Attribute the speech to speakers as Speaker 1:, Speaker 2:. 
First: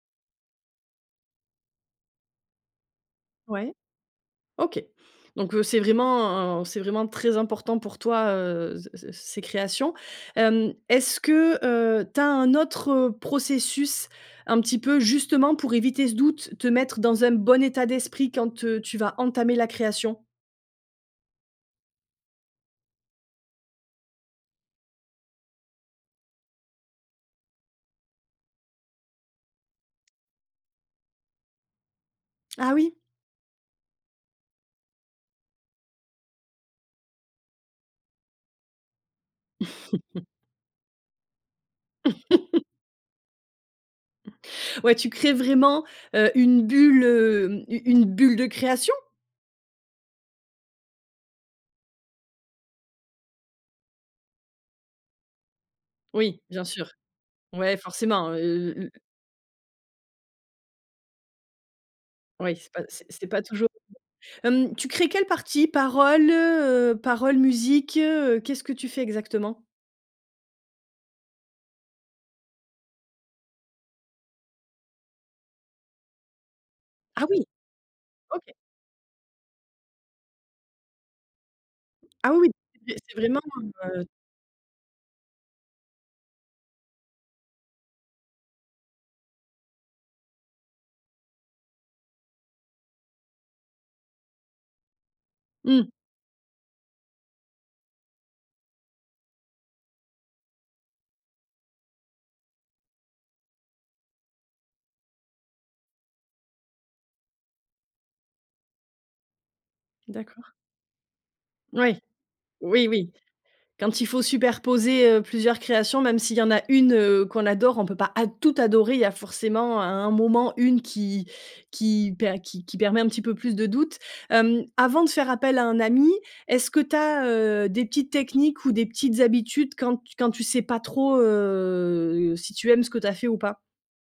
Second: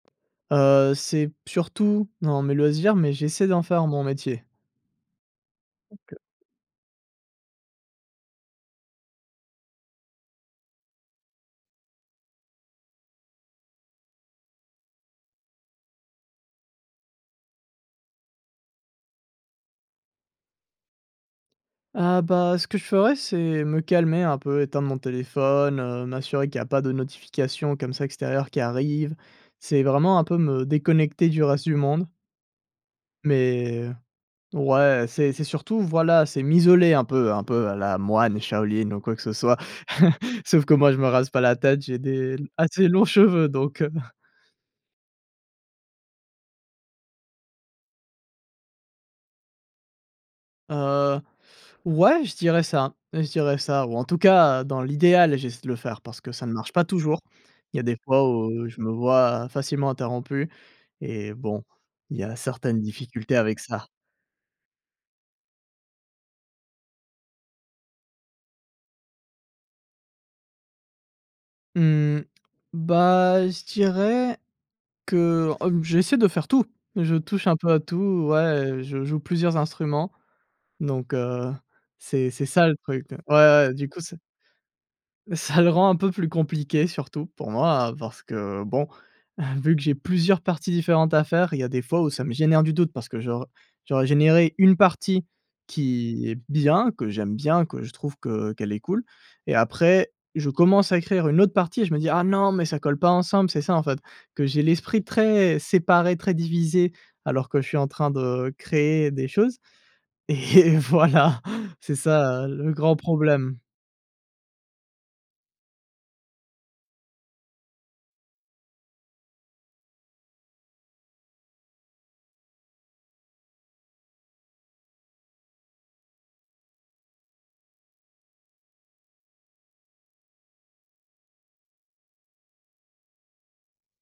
Speaker 1: Heu, c'est p surtout dans mes loisirs. Mais, j'essaie d'en
Speaker 2: Ouais.
Speaker 1: faire mon métier.
Speaker 2: OK. Donc, heu, c'est
Speaker 1: OK.
Speaker 2: vraiment un un c'est vraiment très important pour toi, heu, z z c ces créations. Hem, est-ce que, heu, tu as un autre processus un petit peu, justement, pour éviter ce doute? Te mettre dans un bon état d'esprit quand, heu, tu vas entamer la création?
Speaker 1: Ah bah, ce que je ferais, c'est me calmer un peu, éteindre mon téléphone, heu, m'assurer qu'il y a pas de notifications, comme ça, extérieures qui arrivent. C'est vraiment un peu me déconnecter du reste du monde
Speaker 2: Ah oui?
Speaker 1: mais, ouais, c'est c'est surtout, voilà, c'est m'isoler un peu un peu à la moine Shaolin ou quoi que ce soit. Sauf que, moi, je me rase pas la tête. J'ai des assez longs cheveux donc, heu
Speaker 2: Ouais, tu crées vraiment, heu, une bulle, hem, u une bulle de création?
Speaker 1: Heu, ouais, je dirais ça. Je dirais ça ou, en tout cas, dans l'idéal, j'essaie de le faire parce que
Speaker 2: Oui,
Speaker 1: ça ne
Speaker 2: bien
Speaker 1: marche pas
Speaker 2: sûr.
Speaker 1: toujours. Il
Speaker 2: Ouais,
Speaker 1: y a des fois
Speaker 2: forcément. Heu
Speaker 1: où
Speaker 2: heu
Speaker 1: je me
Speaker 2: heu, u
Speaker 1: vois facilement interrompu et bon, il y a
Speaker 2: Oui, c'est
Speaker 1: certaines
Speaker 2: pas c'est c'est
Speaker 1: difficultés
Speaker 2: pas
Speaker 1: avec
Speaker 2: toujours
Speaker 1: ça.
Speaker 2: [unintelligible] hem, tu crées quelle partie? Parole, heu? Parole, musique, heu? Qu'est-ce que tu fais exactement?
Speaker 1: Mmh. Bah, je dirais que, ob j'essaie de faire tout. Je
Speaker 2: Ah oui!
Speaker 1: touche un peu à tout.
Speaker 2: OK.
Speaker 1: Ouais, je joue plusieurs instruments. Donc, heu, c'est
Speaker 2: Ah oui,
Speaker 1: c'est
Speaker 2: oui!
Speaker 1: ça le
Speaker 2: Des c'est
Speaker 1: truc. Ouais,
Speaker 2: c'est vraiment,
Speaker 1: ouais, du coup,
Speaker 2: heu, heu
Speaker 1: c'est ça le rend un peu plus compliqué surtout pour moi, parce que, bon, vu que j'ai plusieurs parties différentes à faire, il y a des fois où ça me génère du doute parce que j'aur j'aurais généré 1 partie
Speaker 2: Mmh.
Speaker 1: qui est bien, que j'aime bien, que je trouve que, heu, qu'elle est cool et après, je commence à écrire 1 autre partie et je me dis: «Ah non, mais ça colle pas ensemble». C'est ça, en fait, que j'ai l'esprit très séparé, très divisé alors que je suis en train de créer des choses
Speaker 2: D'accord.
Speaker 1: et voilà, c'est
Speaker 2: Ouais.
Speaker 1: ça, heu, le
Speaker 2: Oui,
Speaker 1: grand
Speaker 2: oui.
Speaker 1: problème.
Speaker 2: Quand il faut superposer, heu, plusieurs créations, même s'il y en a 1 heu, qu'on adore, on peut pas ad tout adorer. Il y a forcément à un moment une qui qui per qui qui permet un petit peu plus de doute. Hem, avant de faire appel à un ami, est-ce que tu as, heu, des petites techniques ou des petites habitudes quand t quand tu sais pas trop, heu, si tu aimes ce que tu as fait ou pas?